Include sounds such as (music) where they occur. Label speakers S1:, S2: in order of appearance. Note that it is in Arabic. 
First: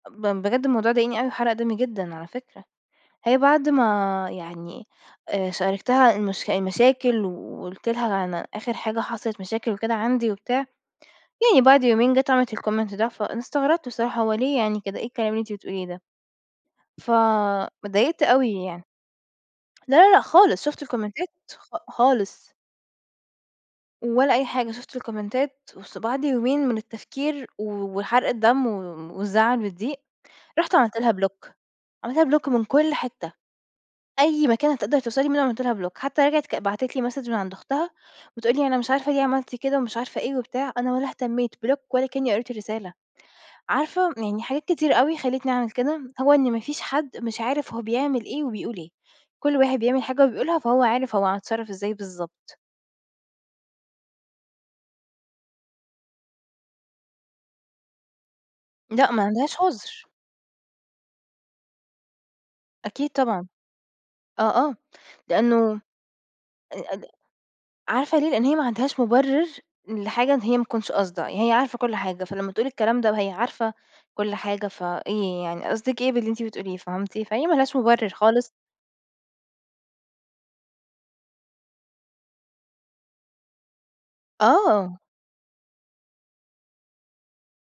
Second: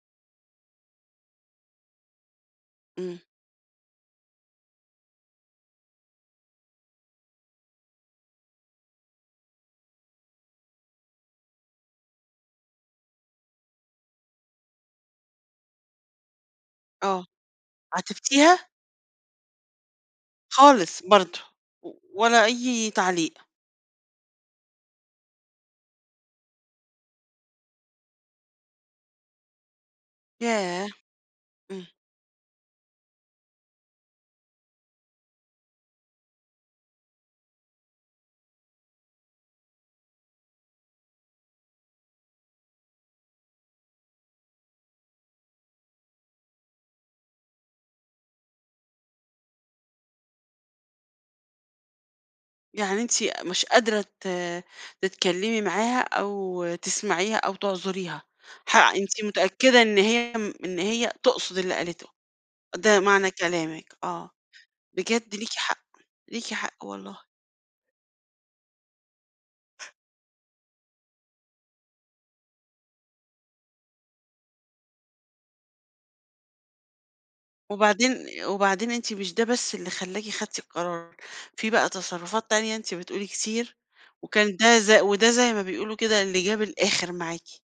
S1: ب بجد الموضوع ضايقني أوي وحرق دمي جدًا على فكرة،
S2: إمم.
S1: هي بعد ما يعني آآ شاركتها المش المشاكل، وقُلت لها أنا آخر حاجة حصلت مشاكل وكده عندي وبتاع، يعني بعد يومين جات وعملت الComment ده، فأنا استغربت بصراحة هو ليه يعني كده إيه الكلام اللي أنتِ بتقوليه ده؟ ف
S2: آه،
S1: اتضايقت أوي
S2: عاتبتيها؟
S1: يعني. لا لا لا، خالص شُفت
S2: خالص
S1: الكومنتات
S2: برضه،
S1: خ
S2: و ولا
S1: خالص.
S2: أي تعليق.
S1: ولا أي حاجة، شفُت الكومنتات بُص وبعد يومين من التفكير و وحرق الدم و والزعل والضيق، رُحت
S2: ياه!
S1: عملت لها Block
S2: إمم.
S1: عملت لها Block من كُلّ حتة، أي مكان هتقدر توصل لي منُه عملت لها Block حتى رجعت ك بعتت لي مسدج من عند أختها، بتقول لي أنا مش عارفة ليه عملت كده ومش عارفة إيه وبتاع، أنا ولا اهتميت Block ولا كأني قريت الرسالة، عارفة يعني حاجات كتيرة أوي خلّيتني أعمل كده، هو إن ما فيش حد مش عارف هو بيعمل إيه وبيقول إيه، كُلّ واحد بيعمل حاجة وبيقولها فهو عارف هو هيتصرف إزاي بالضبط.
S2: يعني أنتِ مش قادرة ت تتكلمي معاها أو تسمعيها أو تعذُريها، حق
S1: لأ، ما
S2: أنتِ
S1: عندهاش
S2: متأكدة إن
S1: عُذر.
S2: هي إن هي تقصد اللي قالته، ده
S1: أكيد
S2: معنى
S1: طبعًا،
S2: كلامِك آه،
S1: آه، آه،
S2: بجد ليكِ
S1: لإنه
S2: حق، ليكِ حق
S1: (unintelligible)
S2: والله.
S1: عارفة ليه؟ لإن هي ما عندهاش مُبرر لحاجة إن هي ما تكونش قاصدة، هي عارفة كُلّ حاجة، فلما تقول الكلام ده وهي عارفة كُلّ حاجة، فإيه يعني قصدِك إيه باللي أنتِ بتقوليه فهمتِ؟ فهي ما لهاش مُبرر
S2: وبعدين
S1: خالص.
S2: وبعدين أنتِ مش ده بس اللي خلاكِ خدتِ القرار، في بقى تصرفات تانية أنتِ بتقولي كتير، وكان ده ز
S1: آه.
S2: وده زي ما بيقولوا كده اللي جاب الآخر معاكِ.